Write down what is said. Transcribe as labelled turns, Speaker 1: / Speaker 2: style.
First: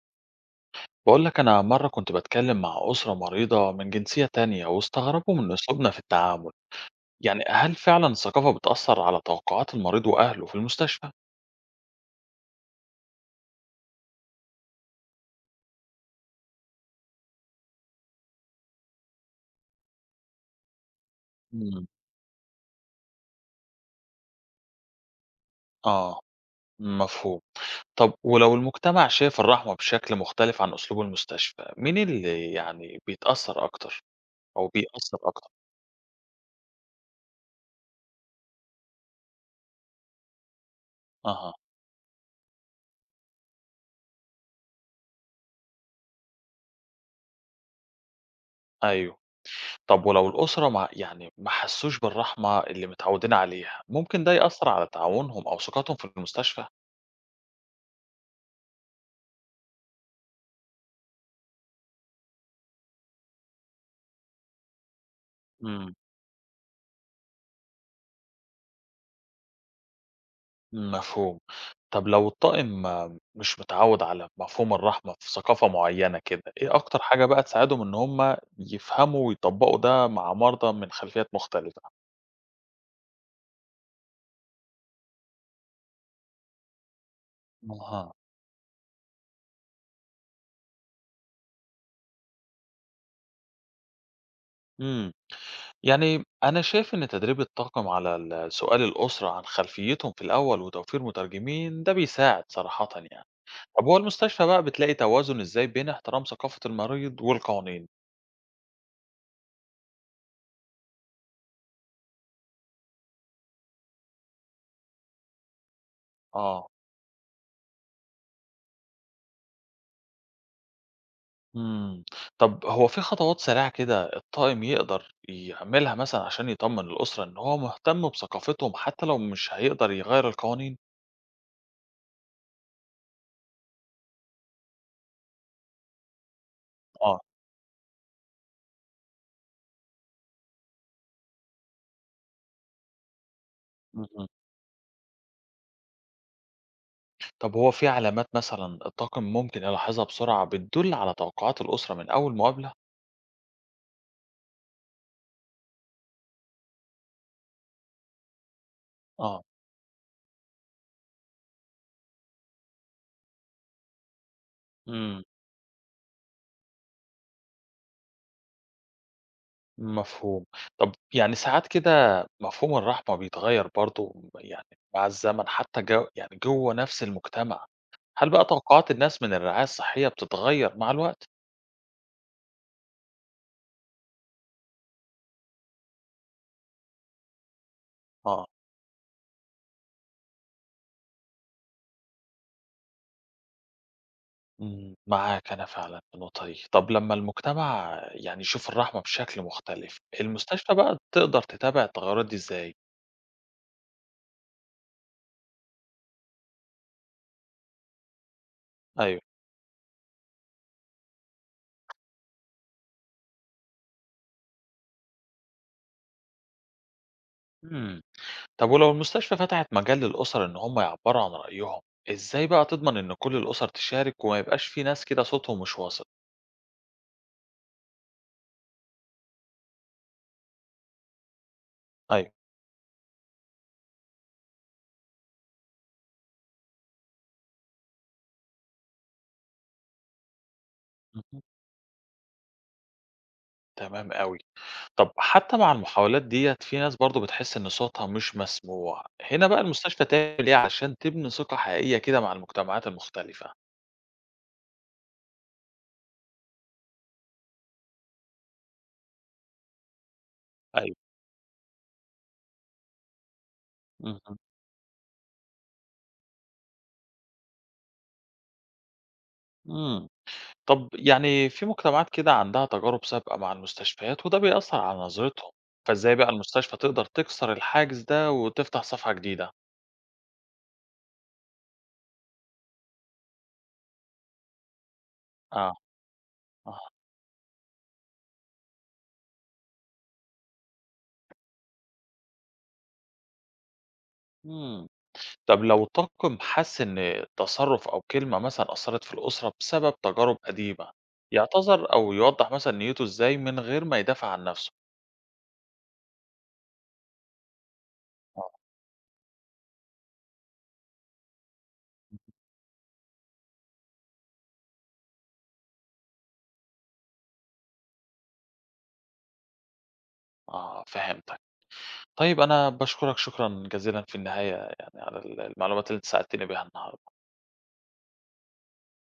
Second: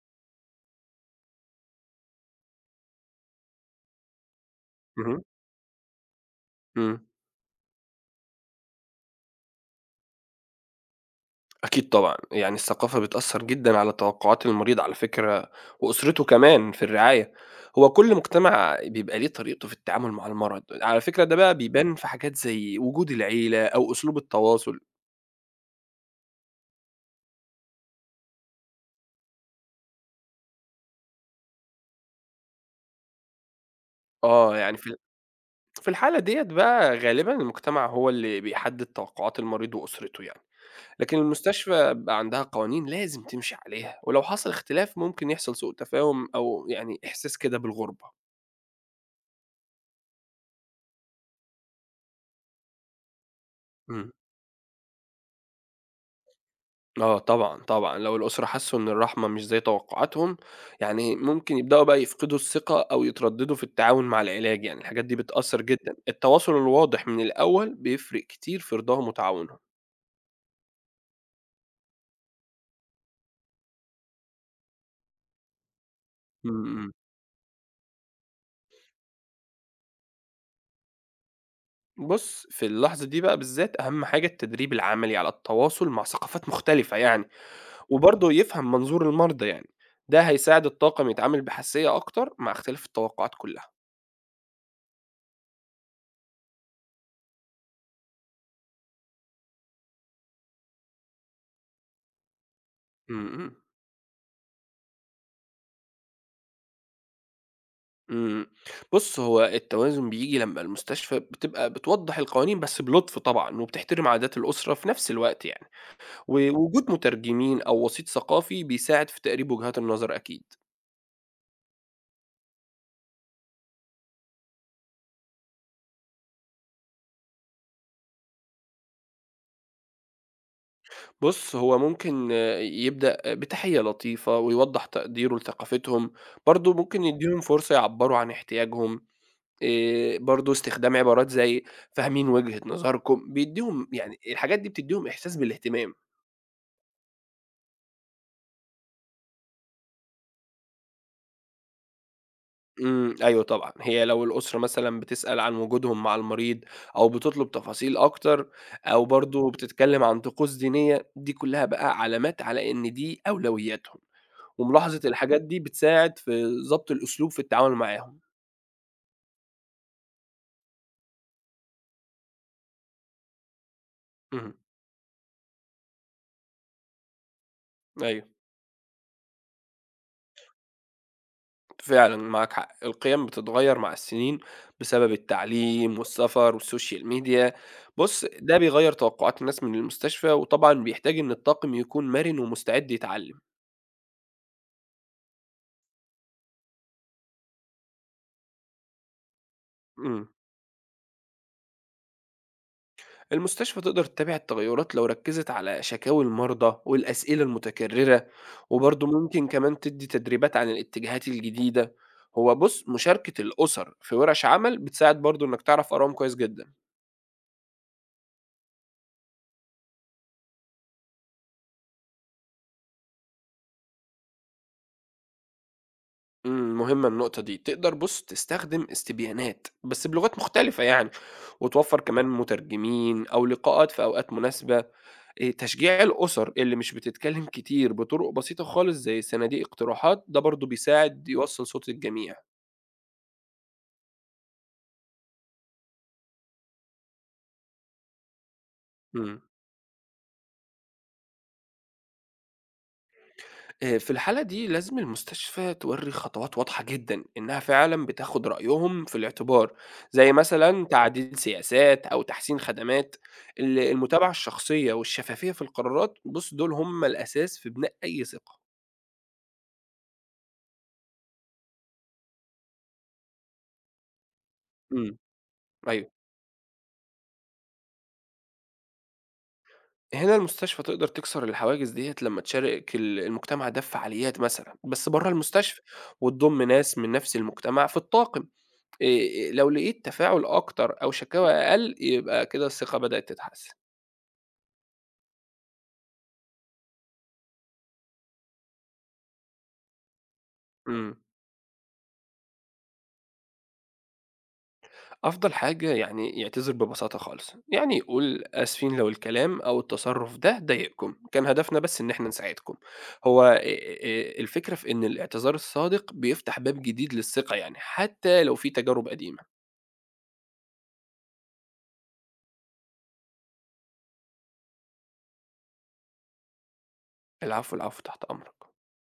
Speaker 1: بقول لك أنا مرة كنت بتكلم مع أسرة مريضة من جنسية تانية
Speaker 2: اهم،
Speaker 1: واستغربوا من أسلوبنا في التعامل،
Speaker 2: إمم،
Speaker 1: يعني هل فعلا الثقافة بتأثر على توقعات المريض وأهله في المستشفى؟
Speaker 2: أكيد طبعًا، يعني الثقافة بتأثّر جدًا على توقعات المريض على فكرة وأسرته كمان في الرعاية، هو كل مجتمع بيبقى ليه طريقته في التعامل مع المرض، على فكرة ده بقى
Speaker 1: مم.
Speaker 2: بيبان في حاجات زي وجود العيلة أو أسلوب التواصل،
Speaker 1: آه، مفهوم. طب ولو المجتمع شاف الرحمة بشكل مختلف عن أسلوب المستشفى، مين اللي يعني بيتأثر أكتر
Speaker 2: آه،
Speaker 1: أو
Speaker 2: يعني
Speaker 1: بيأثر أكتر؟
Speaker 2: في الحالة ديّة بقى غالبًا المجتمع هو اللي بيحدد توقعات المريض وأسرته يعني، لكن
Speaker 1: أها،
Speaker 2: المستشفى بيبقى عندها قوانين لازم تمشي عليها، ولو حصل اختلاف ممكن يحصل سوء تفاهم أو يعني إحساس كده بالغربة.
Speaker 1: أيوه. طب ولو الأسرة ما يعني ما حسوش بالرحمة اللي متعودين عليها،
Speaker 2: إمم.
Speaker 1: ممكن ده يأثر على تعاونهم أو ثقتهم في المستشفى؟
Speaker 2: آه طبعًا، طبعًا، لو الأسرة حسّوا إن الرحمة مش زي توقعاتهم، يعني ممكن يبدأوا بقى يفقدوا الثقة أو يترددوا في التعاون مع العلاج، يعني الحاجات دي بتأثّر
Speaker 1: مم.
Speaker 2: جدًا. التواصل الواضح من الأول بيفرق كتير في رضاهم وتعاونهم.
Speaker 1: مفهوم. طب لو الطاقم مش متعوّد على مفهوم الرحمة في ثقافة معيّنة
Speaker 2: إمم،
Speaker 1: كده، إيه
Speaker 2: إمم.
Speaker 1: أكتر حاجة بقى تساعدهم إن هم يفهموا ويطبّقوا ده مع مرضى من خلفيات مختلفة؟
Speaker 2: بُص، في اللحظة دي بقى بالذات أهم حاجة التدريب العملي على التواصل مع ثقافات مختلفة يعني،
Speaker 1: أها.
Speaker 2: وبرضه يفهم منظور المرضى يعني، ده هيساعد الطاقم يتعامل بحساسية أكتر مع اختلاف التوقعات كلّها.
Speaker 1: إمم. يعني أنا شايف إن تدريب الطاقم على ال سؤال الأسرة عن خلفيتهم في الأول وتوفير مترجمين ده بيساعد صراحةً
Speaker 2: إمم،
Speaker 1: يعني.
Speaker 2: إمم.
Speaker 1: طب هو المستشفى بقى بتلاقي توازن إزاي بين احترام ثقافة المريض والقوانين؟
Speaker 2: إمم. بُص، هو التوازن بييجي لمّا المستشفى بتبقى بتوضّح القوانين بس بلُطف طبعًا، وبتحترم عادات الأسرة في نفس الوقت يعني،
Speaker 1: آه.
Speaker 2: ووجود مترجمين أو وسيط ثقافي بيساعد في تقريب وجهات النظر أكيد.
Speaker 1: إمم. طب هو في خطوات سريعة كده الطاقم يقدر يعملها مثلًا عشان يطمّن الأسرة إن هو مهتم بثقافتهم حتى لو مش هيقدر يغيّر القوانين؟
Speaker 2: بُص، هو ممكن آه، يبدأ بتحية لطيفة ويوضّح تقديره لثقافتهم، برضه ممكن
Speaker 1: آه.
Speaker 2: يدّيهم فرصة يعبّروا عن احتياجهم، برضه استخدام عبارات زي فاهمين وجهة نظركم، بيدّيهم يعني
Speaker 1: اهم.
Speaker 2: الحاجات دي بتدّيهم إحساس بالاهتمام.
Speaker 1: طب هو في علامات مثلًا الطاقم ممكن يلاحظها بسرعة بتدُل على توقعات الأسرة من أول مقابلة؟
Speaker 2: أيوه طبعًا، هي لو الأسرة مثلًا بتسأل عن وجودهم مع المريض أو بتطلب تفاصيل أكتر أو
Speaker 1: آه.
Speaker 2: برضه بتتكلم عن طقوس دينية، دي كلها بقى علامات على إن دي أولوياتهم، وملاحظة
Speaker 1: إمم.
Speaker 2: الحاجات دي بتساعد في ضبط الأسلوب في التعامل معاهم.
Speaker 1: مفهوم. طب يعني ساعات كده مفهوم الرحمة بيتغيّر برضه
Speaker 2: اهم،
Speaker 1: يعني مع الزمن حتى جو يعني جوّه نفس المجتمع.
Speaker 2: أيوه،
Speaker 1: هل بقى توقعات الناس من الرعاية الصحية بتتغيّر مع الوقت؟
Speaker 2: فعلًا معاك حق، القيم بتتغير مع السنين بسبب التعليم والسفر والسوشيال ميديا. بُص،
Speaker 1: آه.
Speaker 2: ده بيغير توقعات الناس من المستشفى، وطبعًا بيحتاج إن الطاقم يكون مرن ومستعد يتعلم.
Speaker 1: إمم، معاك أنا فعلًا في النقطة دي. طب لمّا المجتمع يعني يشوف الرحمة بشكل مختلف،
Speaker 2: إمم.
Speaker 1: المستشفى بقى تقدر تتابع التغيرات دي إزاي؟
Speaker 2: المستشفى تقدر تتابع التغيرات لو ركزت على شكاوي المرضى والأسئلة المتكررة وبرضه
Speaker 1: أيوه.
Speaker 2: ممكن كمان تدي تدريبات عن الاتجاهات الجديدة هو بص مشاركة الأسر في ورش عمل بتساعد برضه إنك تعرف آرائهم كويس جدا
Speaker 1: إمم. طب ولو المستشفى فتحت مجال للأسر إن هم يعبّروا عن رأيهم، إزاي بقى تضمن إن كل الأسر تشارك وما يبقاش في ناس كده صوتهم مش واصل؟
Speaker 2: مهمة النقطة دي تقدر بص تستخدم استبيانات بس بلغات مختلفة يعني وتوفر كمان
Speaker 1: أيوه.
Speaker 2: مترجمين أو لقاءات في أوقات مناسبة إيه، تشجيع الأسر اللي مش بتتكلم كتير بطرق بسيطة خالص زي صناديق اقتراحات ده برضه بيساعد
Speaker 1: اهم.
Speaker 2: يوصل صوت الجميع
Speaker 1: تمام أوي. طب حتى مع المحاولات ديّة في ناس برضه بتحس إن صوتها مش مسموع،
Speaker 2: إمم.
Speaker 1: هنا بقى المستشفى تعمل إيه عشان تبني ثقة حقيقية كده مع المجتمعات المختلفة؟
Speaker 2: في الحالة دي لازم المستشفى تورّي خطوات واضحة جدًا إنها فعلًا بتاخُد رأيهم في الاعتبار، زي مثلًا
Speaker 1: أيوه.
Speaker 2: تعديل سياسات أو تحسين خدمات. المتابعة
Speaker 1: اهم.
Speaker 2: الشخصية والشفافية في القرارات، بُص دول هم الأساس في بناء أي ثقة.
Speaker 1: إمم. طب يعني في مجتمعات كده عندها تجارب سابقة مع المستشفيات وده بيأثر على
Speaker 2: إمم،
Speaker 1: نظرتهم،
Speaker 2: أيوه.
Speaker 1: فازاي بقى المستشفى تقدر تكسر الحاجز ده وتفتح صفحة جديدة؟
Speaker 2: هنا المستشفى تقدر تكسر الحواجز ديّة لمّا تشارك المجتمع ده في فعاليات مثلًا، بس برّه
Speaker 1: اه.
Speaker 2: المستشفى، وتضم
Speaker 1: اه.
Speaker 2: ناس من نفس المجتمع في الطاقم. لو لقيت تفاعل أكتر أو شكاوى أقل، يبقى كده الثقة بدأت تتحسن.
Speaker 1: مم. طب لو الطاقم حس ان تصرف او كلمة مثلا أثرت في الأسرة بسبب تجارب قديمة،
Speaker 2: إمم.
Speaker 1: يعتذر او يوضح مثلا نيته ازاي من غير ما يدافع عن نفسه؟
Speaker 2: أفضل حاجة يعني يعتذر ببساطة خالص، يعني يقول
Speaker 1: اه.
Speaker 2: آسفين لو الكلام أو التصرف ده ضايقكم، كان هدفنا بس إن إحنا نساعدكم. هو الفكرة في إن الاعتذار الصادق بيفتح باب جديد للثقة يعني، حتى لو في تجارب قديمة.
Speaker 1: آه، فهمتك. طيب انا بشكرك شكرا جزيلا في النهاية، يعني على المعلومات اللي انت ساعدتني بيها النهاردة.
Speaker 2: العفو، العفو، تحت أمرك.